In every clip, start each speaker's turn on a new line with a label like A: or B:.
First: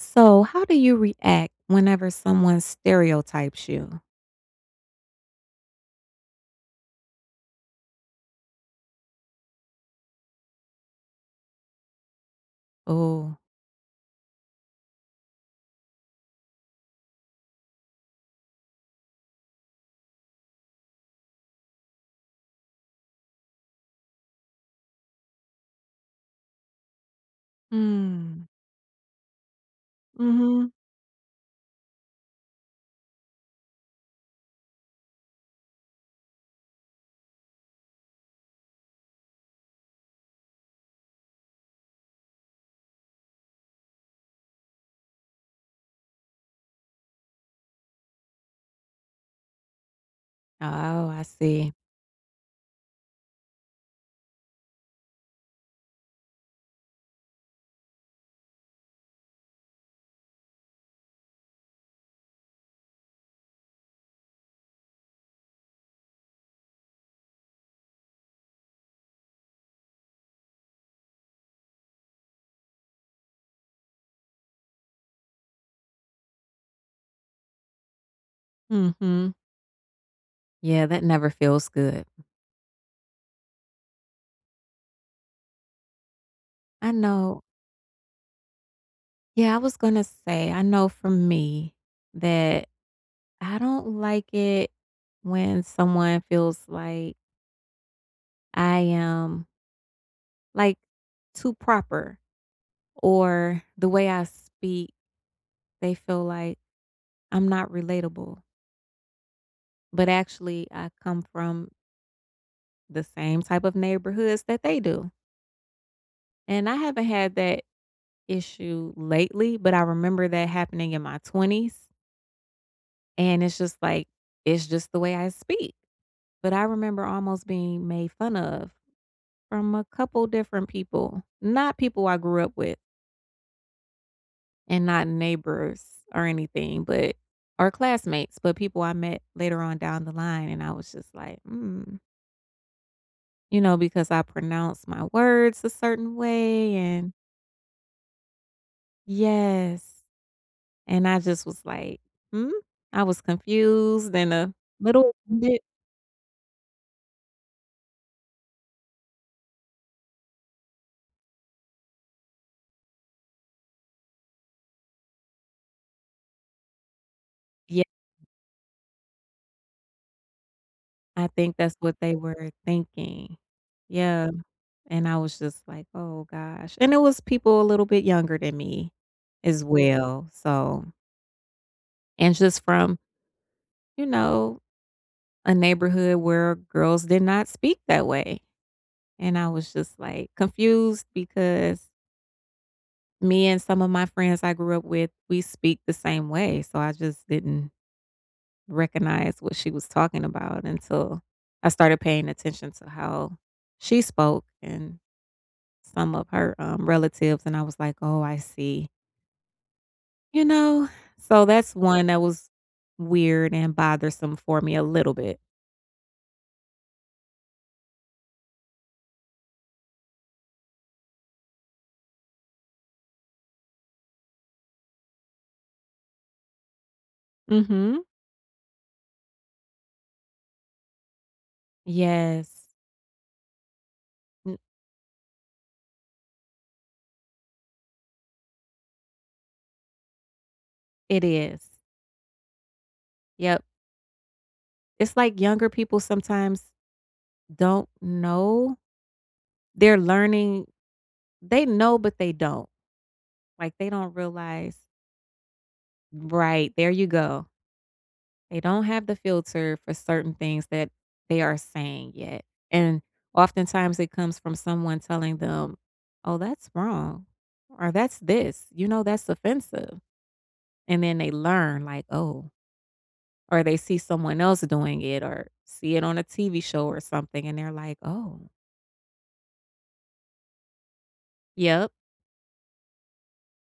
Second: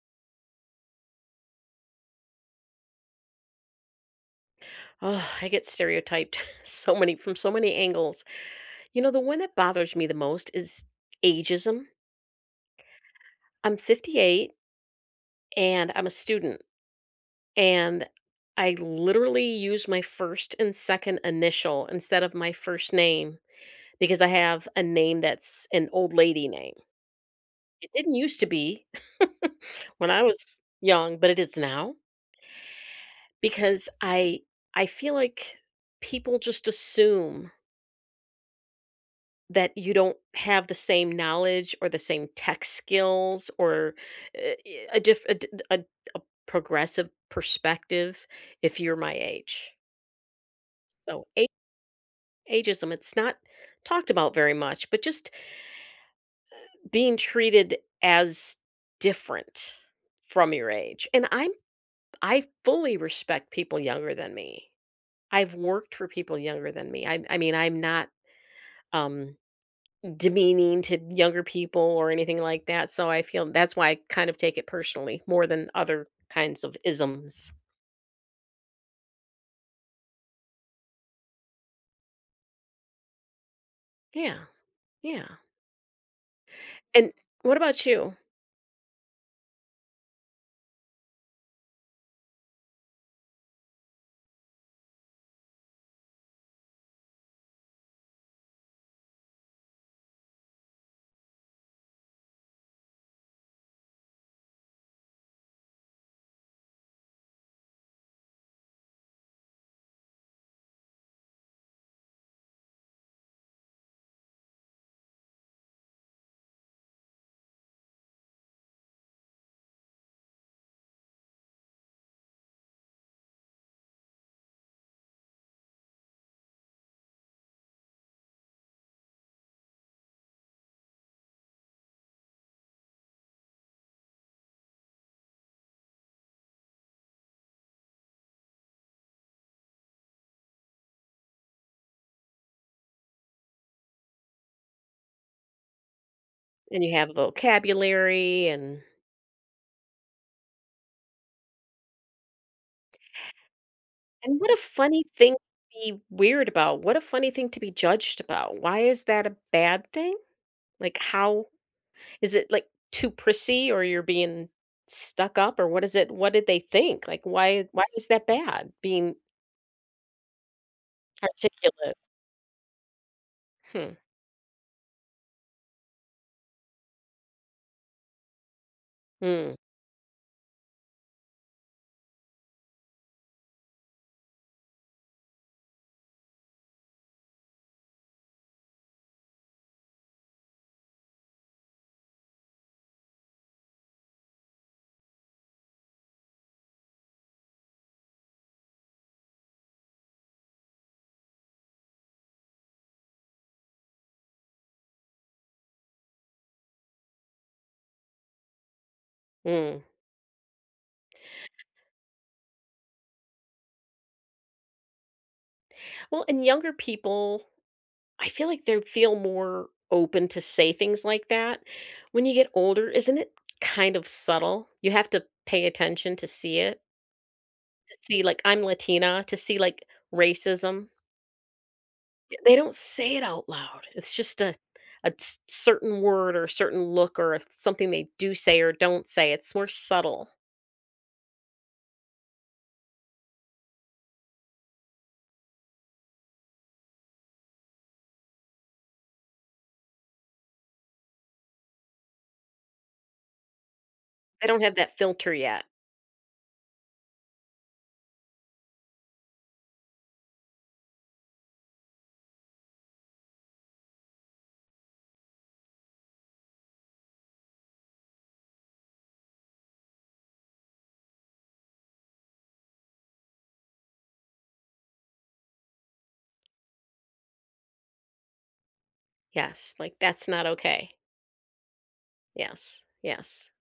A: So, how do you react whenever someone stereotypes you?
B: I get stereotyped so many from so many angles. You know, the one that bothers me the most is ageism.
A: Ooh.
B: I'm 58 and I'm a student. And I literally use my 1st and 2nd initial instead of my first name because I have a name that's an old lady name. It didn't used to
A: Mm.
B: be when I was
A: Mhm.
B: young, but it is now. Because I I feel like people just assume that you don't have the same knowledge or the same tech skills or, eh ye a diff a di a d a progressive perspective if you're my age.
A: Oh, I
B: So a
A: see.
B: ageism it's not talked about very much, but just eh, being treated as different from your age, and I'm I fully respect people younger than me. I've worked for people younger than me. I'm I mean, I'm not, um, demeaning to younger people or anything like that, so I feel that's why I kind of take it personally, more than other kinds of isms.
A: Mhm. Yeah, that never feels good.
B: Yeah, yeah.
A: I
B: And,
A: know.
B: what about you?
A: Yeah, I was gonna say, I know from me that I don't like it when someone feels like I am like, too proper or the way I speak, they feel like I'm not relatable. But, actually, I come from the same type of neighborhoods that they do. And I haven't had that issue lately, but I remember that happening in my 20s and it's just like, "It's just the way I speak," but I remember almost being made fun of from a couple different people, not people I grew up with. And not neighbors or anything, but our classmates, but people I met later on down the line and I was just like, "mm" you know, because I pronounce my words a certain way
B: And you have
A: and
B: vocabulary and
A: Yes, and I just was like, "Hmm?" I was confused and
B: And, and what
A: a
B: a funny
A: little
B: thing to
A: bit
B: be weird about, what a funny thing to be judged about, why is that a bad thing? Like, how is it, like, too prissy or you're being stuck up, or what is it what did they think? Like, why
A: Ye
B: why is that bad being
A: I think that's
B: articulate?
A: what they were thinking.
B: Hmm.
A: Yeah, and I was just like, "Oh gosh," and it was people a little bit younger than me
B: Hmm.
A: as well, so And just from you know, a neighborhood where girls did not speak that way. And I was just, like, confused because me and some of my friends I grew up with, we speak the same way, so I just didn't recognize what she was talking about until I started paying attention to how she spoke and some of her, um, relatives, and I was like, "Oh, I see."
B: Mm.
A: You know? So, that's one that was weird and bothersome for me a little bit.
B: Well, and younger people, I feel like they'd feel more open to say things like that. When you get older, isn't it kind of subtle? You have to pay attention to see it? To
A: Mhm.
B: see like- I'm Latina- to see, like, racism. Yeah, they
A: Yes.
B: don't say it out loud, it's just a
A: N
B: a c c certain word, or a certain look, or a something they do say, or don't say, it's more subtle.
A: It is. Yup. It's like younger people sometimes don't know? They're learning they know, but they don't. Like, they don't
B: They don't have
A: realize
B: that filter yet.
A: Right, there you go. They don't have the filter for certain things that they are saying yet, and oftentimes, it comes from someone telling them, "Oh, that's wrong," or "That's this," you know, "That's offensive," and then they learn, like, "Oh" or they see someone else doing it, or see it on a TV show or something, and they're like, "Oh."
B: Yes, like, that's not okay.
A: Yup.
B: Yes yes,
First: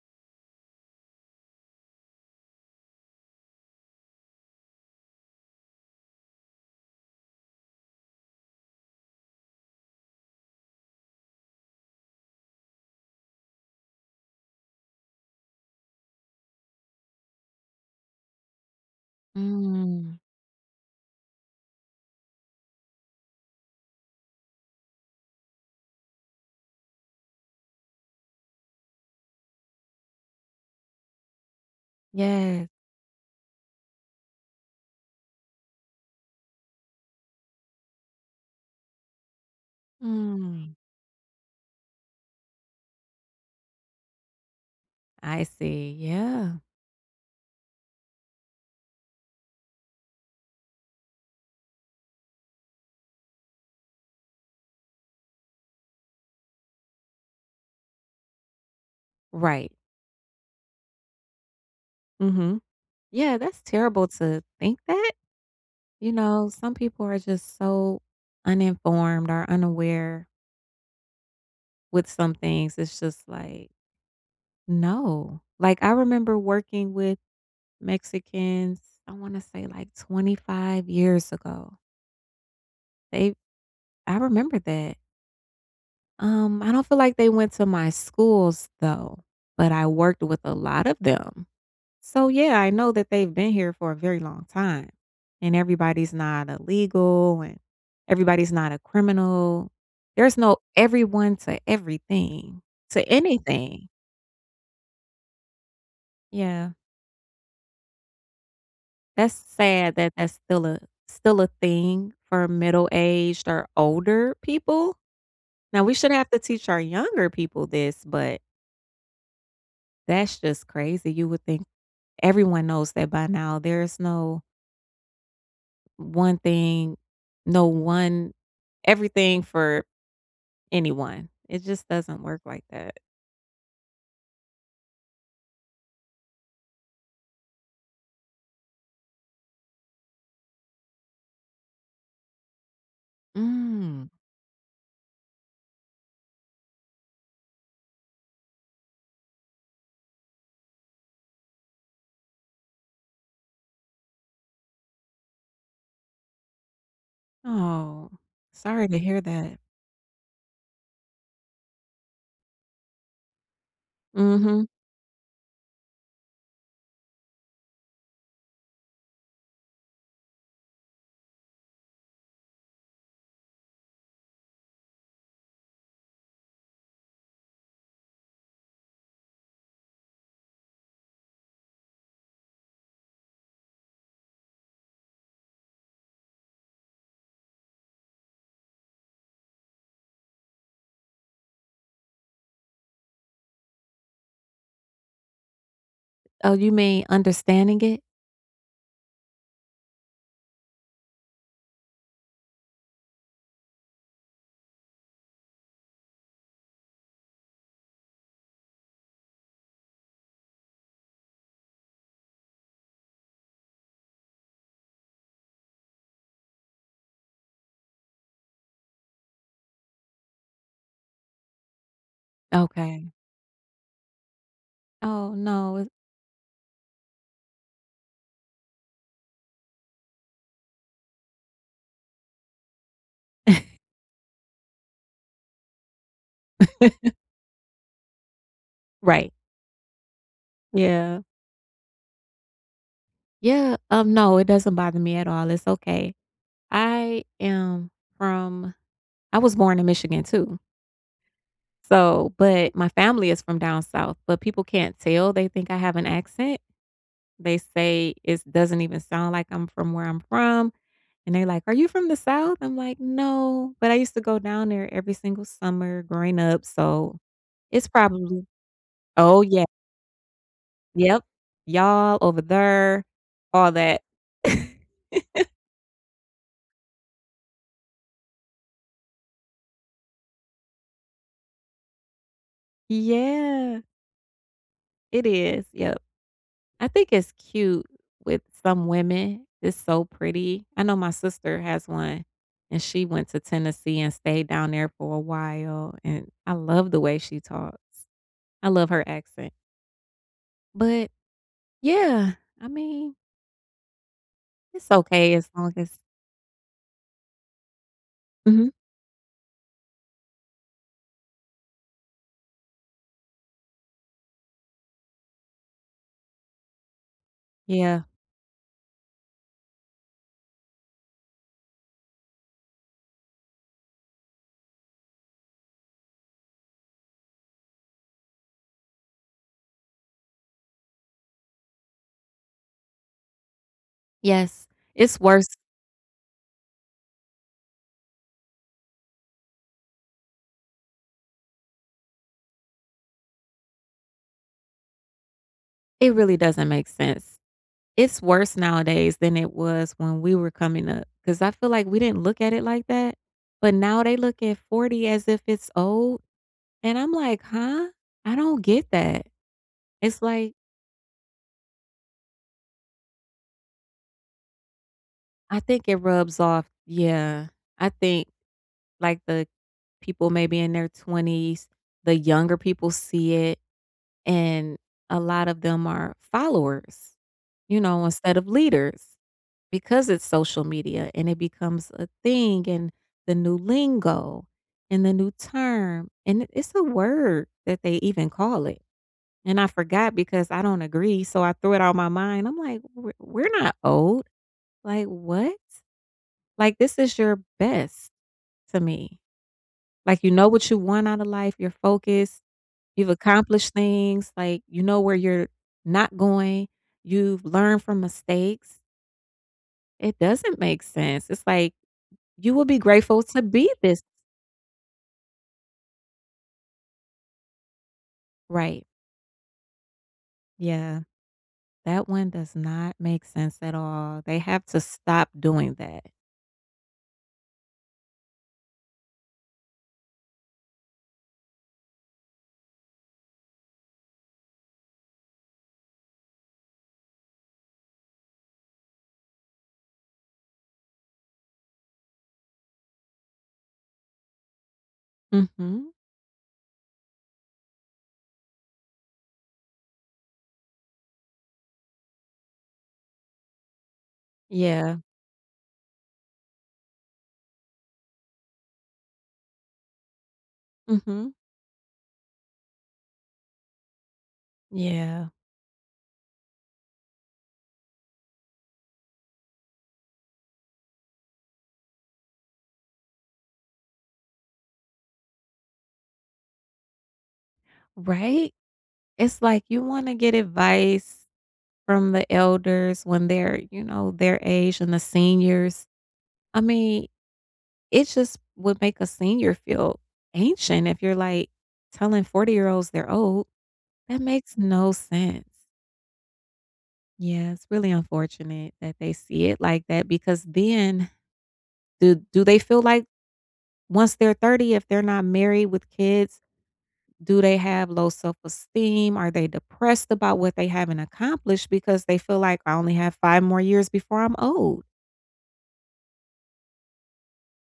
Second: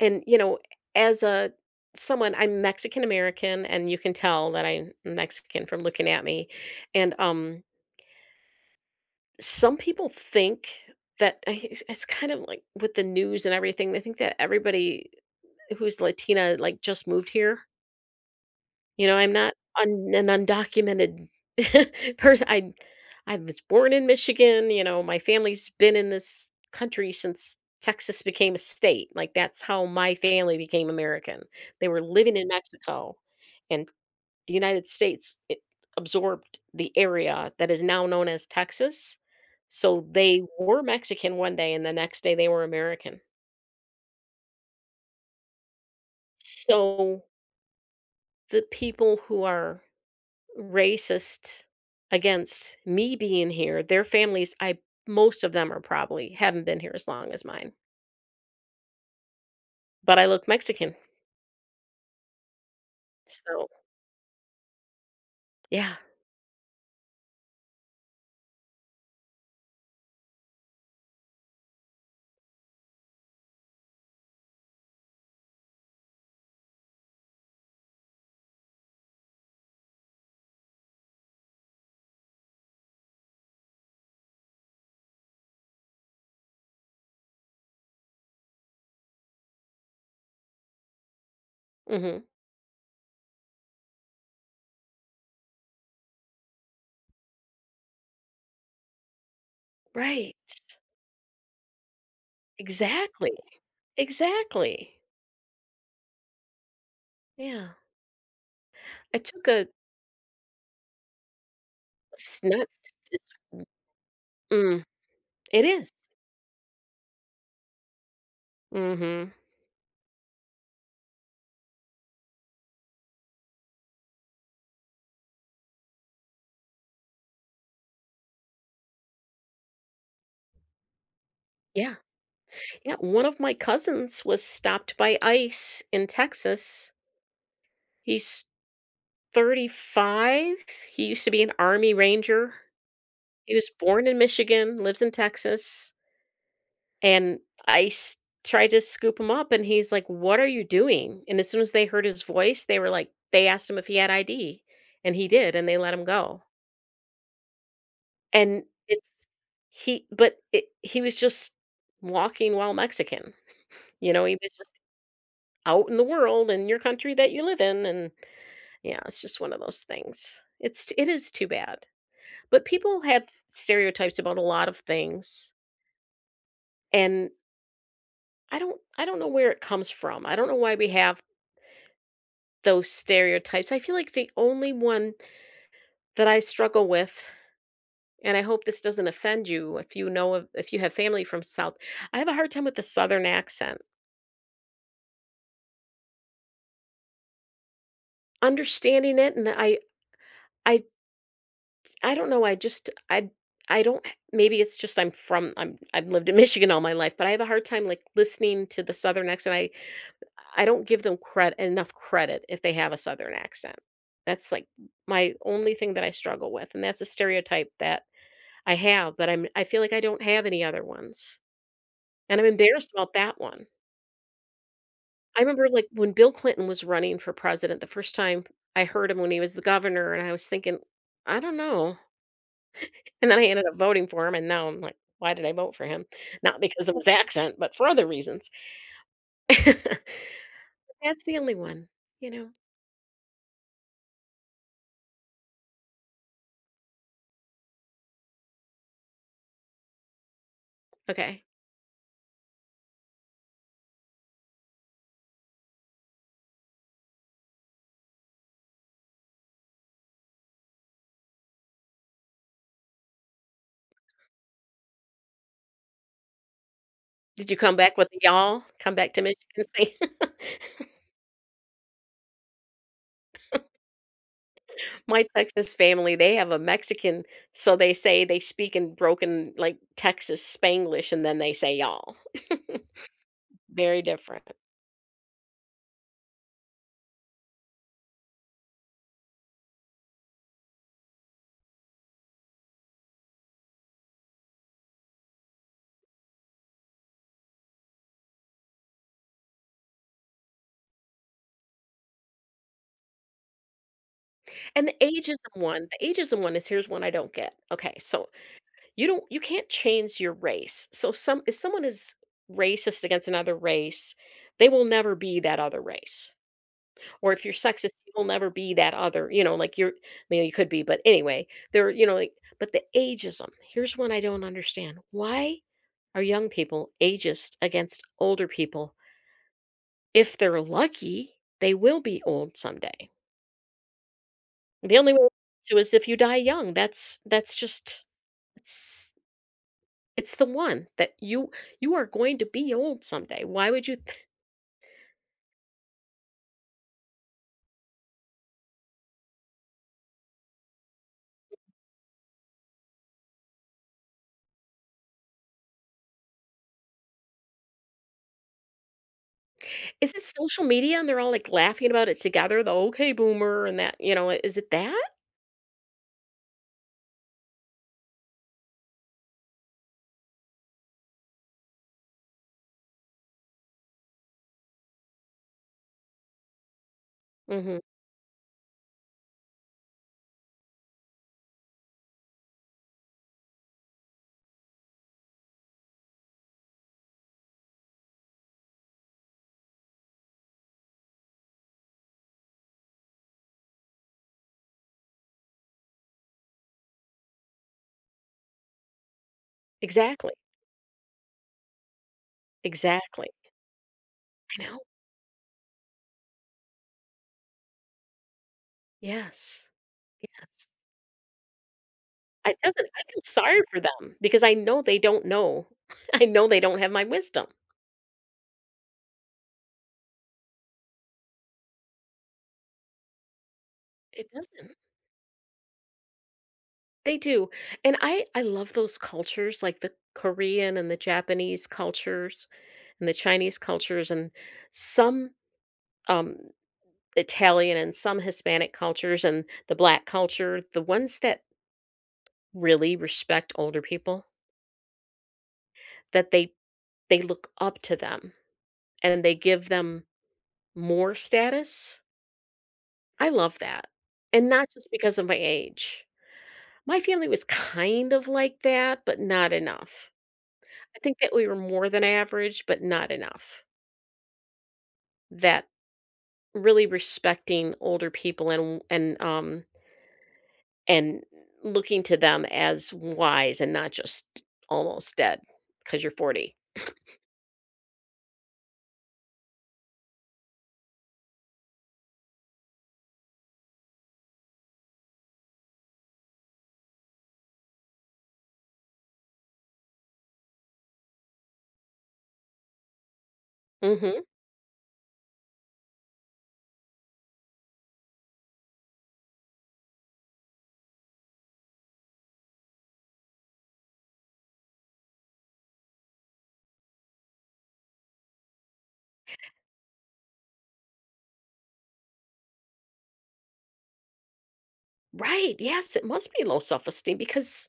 B: and, you know, as, uh, someone I'm Mexican American, and you can tell that I'm Mexican from looking at me, and, um some people think that i it's it's kind of like with the news and everything, they think that everybody who's Latina, like, just moved here you know, I'm not un
A: Mm.
B: an undocumented pers I'd I was born in Michigan, you know, my family's been in this country since Texas became a state, like, that's how my family became American. They were living in
A: Yeah.
B: Mexico, and The United States, it absorbed the area that is now known as Texas. So, they
A: Mm.
B: were Mexican one day, and the next day they were American.
A: I see, yeah.
B: So the people who are racist against me being here, their families, I most of them are probably haven't been here as long as mine.
A: Right.
B: But I look Mexican.
A: Mhm. Yeah, that's
B: So
A: terrible to think that.
B: Yeah.
A: You know, some people are just so uninformed or unaware with some things, it's just like No. Like, I remember working with Mexicans, I wanna say, like, 25 years ago. They I remember that. Um, I don't feel like they went to my schools, though, but I worked with a lot of them.
B: Mhm.
A: So, yeah, I know that they've been here for a very long time, and everybody's not illegal, and everybody's not a criminal.
B: Right.
A: There's no everyone to everything to
B: Exactly.
A: anything.
B: Exactly.
A: Yeah.
B: Yeah. I
A: That's
B: took a
A: sad that that's still a still a thing
B: a
A: for
B: snot
A: middle-aged
B: [unintelligible]
A: or older
B: Mm,
A: people.
B: it
A: Now
B: is.
A: we shouldn't have to teach our younger people this, but
B: Mhm.
A: that's just crazy, you would think everyone knows that by now, there is no one thing no, one everything for anyone. It just
B: Yeah.
A: doesn't work like
B: Yeah,
A: that.
B: one of my cousins was stopped by ICE in Texas. He's 35, he used to be an army ranger. He was
A: Mm.
B: born in Michigan, lives in Texas and ICE tried to scoop him up, and he's, like, "What are you doing?" and as soon as they heard his voice, they were, like they asked him if he had ID, and he did, and they let him go.
A: Oh,
B: And
A: sorry to hear
B: it's
A: that.
B: he but it he was just walking while Mexican. You know, he was
A: Mhm.
B: just out in the world in your country that you live in, and yeah, it's just one of those things. It's it is too bad. But people have stereotypes about a lot of things and I don't I don't know where it comes from. I don't know why we have those stereotypes. I feel like the only one that I struggle with and I hope this doesn't offend you if you know of if you have family from south I have a hard time with the southern accent.
A: Oh, you mean understanding it?
B: Understanding it and I I I don't know, I just I I don't maybe it's just I'm from I'm I've lived in Michigan all my life, but I have a hard time, like, listening to the southern accent. I I don't give them cred enough credit if they have a southern accent. That's, like, my only thing that I struggle with, and that's a stereotype that I have, but I'm I feel like I don't have any other ones, and I'm embarrassed
A: Okay.
B: about that one.
A: Oh,
B: I remember,
A: no, w
B: like, when Bill Clinton was running for president, the first time I heard him when he was the governor, and I was thinking, "I don't know," and then I ended up voting for him, and now I'm like, "Why did I vote for him?" Not because of his accent, but for other reasons.
A: Right. Yeah.
B: That's the only one, you know?
A: Yeah, um, no, it doesn't bother me at all, it's okay. I am from I was born in Michigan too.
B: Okay.
A: So but my family is from down south, but people can't tell, they think I have an accent. They say it's doesn't even sound like I'm from where I'm from, and they're like, "Are you from the South?" I'm like, "No, but I used to go down there every single summer growing up, so
B: Did you come
A: it's
B: back with,
A: probably"
B: "Y'all?" Come back to
A: Oh,
B: Michigan
A: ye
B: State?
A: Yep. "Y'all, over there." All that.
B: My Texas family, they have a Mexican so they say they speak in broken, like, Texas Spanglish, and then they say "y'all."
A: Yeah.
B: Very different.
A: It is, yep. I think it's cute with some women, it's so pretty. I know my sister has one, and she went to Tennessee, and stayed down there for a while, and I love the way she talks. I love her accent. But, yeah, I mean
B: And
A: it's
B: the
A: okay as
B: ageism
A: long
B: one,
A: as
B: the ageism one is here's one I don't get, okay, so,
A: Mhm.
B: you don't you can't change your race, so, some if someone is racist against another race, they will never be that other race. Or if you're sexist,
A: Yeah.
B: you will never be that other. You know, like, you're maybe you could be, but, anyway, they're, you know, like but the ageism, here's one I don't understand: why are young people ageist against older people? If they're lucky, they will be old someday.
A: Yes.
B: The only way
A: It's
B: not
A: worse.
B: to, is if you die young, that's that's just it's it's the one that you you are going to be old someday, why would you th
A: It really doesn't make sense. It's worse nowadays than it was when we were coming up, 'cause I feel like we didn't look at it like that. But now they look at 40 as if it's old, and I'm, like, "Huh?" I don't get that.
B: Is
A: It's,
B: it
A: like
B: social media, and they're all, like, laughing about it together? The, "Okay boomer," and that you know, is it that?
A: I think it rubs off yeah. I think, like, the people maybe in their 20s, the younger people see it, and a lot of them are followers,
B: Mhm.
A: you know, instead of leaders, because it's social media, and it becomes a thing, and the new lingo, and the new term, and it it's a word, that they even call it, and I forgot because I don't agree, so I threw it out my mind. I'm, like, "We're we're not old, like, what?" Like, this is your best to me. Like, you
B: Exactly.
A: know what you want outta life, you're focused, you've
B: Exactly.
A: accomplished things,
B: I
A: like, you
B: know.
A: know where you're not going, you've learned from mistakes.
B: Yes.
A: It doesn't
B: Yes.
A: make sense. It's, like, you
B: It
A: will be
B: doesn't I feel
A: grateful to
B: sorry
A: be
B: for
A: this.
B: them, because I know they don't know. I know they don't have my wisdom.
A: Right. Yeah. That one does not make sense at all,
B: It
A: they have
B: doesn't.
A: to stop doing that.
B: They do, and I I love those cultures, like the Korean and the Japanese cultures and the Chinese cultures and some, um, Italian and some Hispanic cultures and the Black culture, the ones that really respect older people
A: Mhm.
B: that they they look up to them and then they give them more status. I love that and not just
A: Yeah.
B: because of my age. My family was kind of like that, but not enough. I think
A: Mhm.
B: that we were more than average, but not enough.
A: Yeah.
B: That really respecting older people and w and, um and looking to them as w wise and not just almost dead 'cause you're 40.
A: Right? It's like you wanna get advice from the elders when they're, you know, their age and the seniors. I mean, it just would make a senior feel ancient if you're, like, telling forty-year-olds they're old. That
B: Mhm.
A: makes no sense. Yeah, it's really unfortunate that they see it like that, because then, do do they feel like once they're 30, if they're not married with kids, do they have low self-esteem, are they depressed about what they haven't accomplished, because they feel like, "I only have 5 more years before I'm old?"
B: Right, yes, it must be low self-esteem, because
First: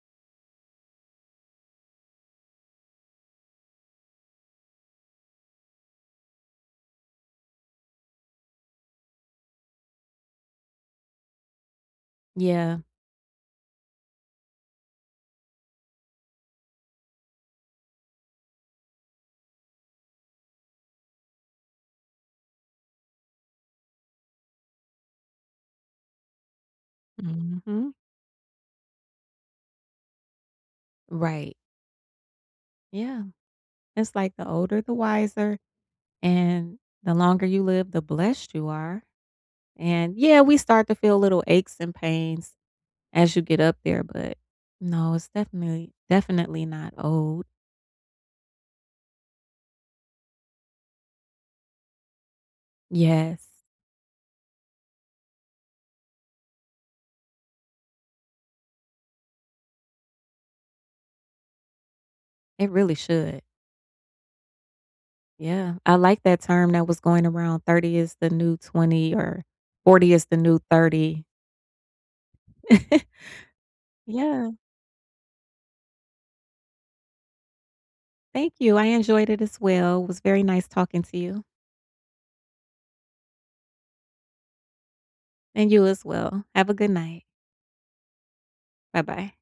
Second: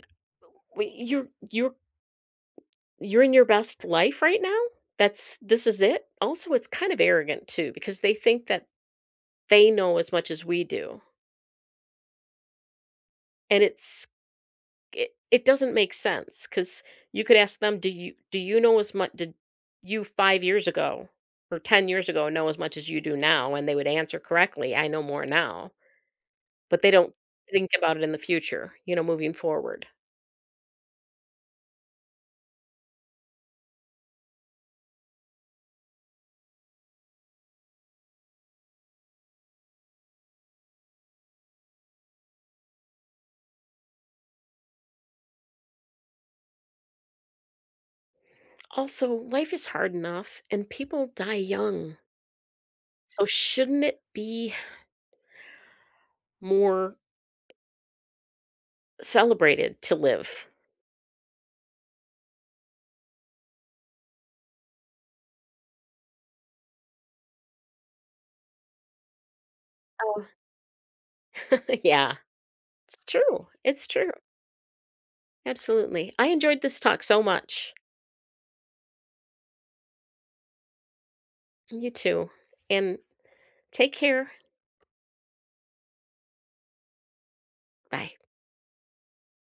B: Uh, wait, "You're you're you're in your best life right now? That's this is it?” Also, it's kind of arrogant, too, because they think that they know as much as we do
A: Yeah.
B: And it's i it doesn't make sense, 'cause you could ask them, "Do you do you know as did you 5 years ago, or 10 years ago, know as much as you do now?" and they would answer correctly, "I know more now." But they don't think
A: Mhm.
B: about it in the future, you know, moving forward.
A: Right. Yeah. It's like the older, the wiser, and the longer you live, the blessed you are. And, yeah, we start to feel little aches and pains, as you get up there, but, no, it's definitely definitely not old.
B: Also, life is hard enough, and people die young. So
A: Yes.
B: shouldn't it be more celebrated to live?
A: It really should. Yeah. I like that term that was going around "30 is the new 20," or "40 is
B: Oh.
A: the new 30."
B: Yeah. It's true, it's true.
A: Yeah.
B: Absolutely. I enjoyed this talk so much.
A: Thank you. I enjoyed it, as well, it was very nice talking to you.
B: You too. And, take care.
A: And you, as well. Have a good night.
B: Bye.
A: Bye-bye.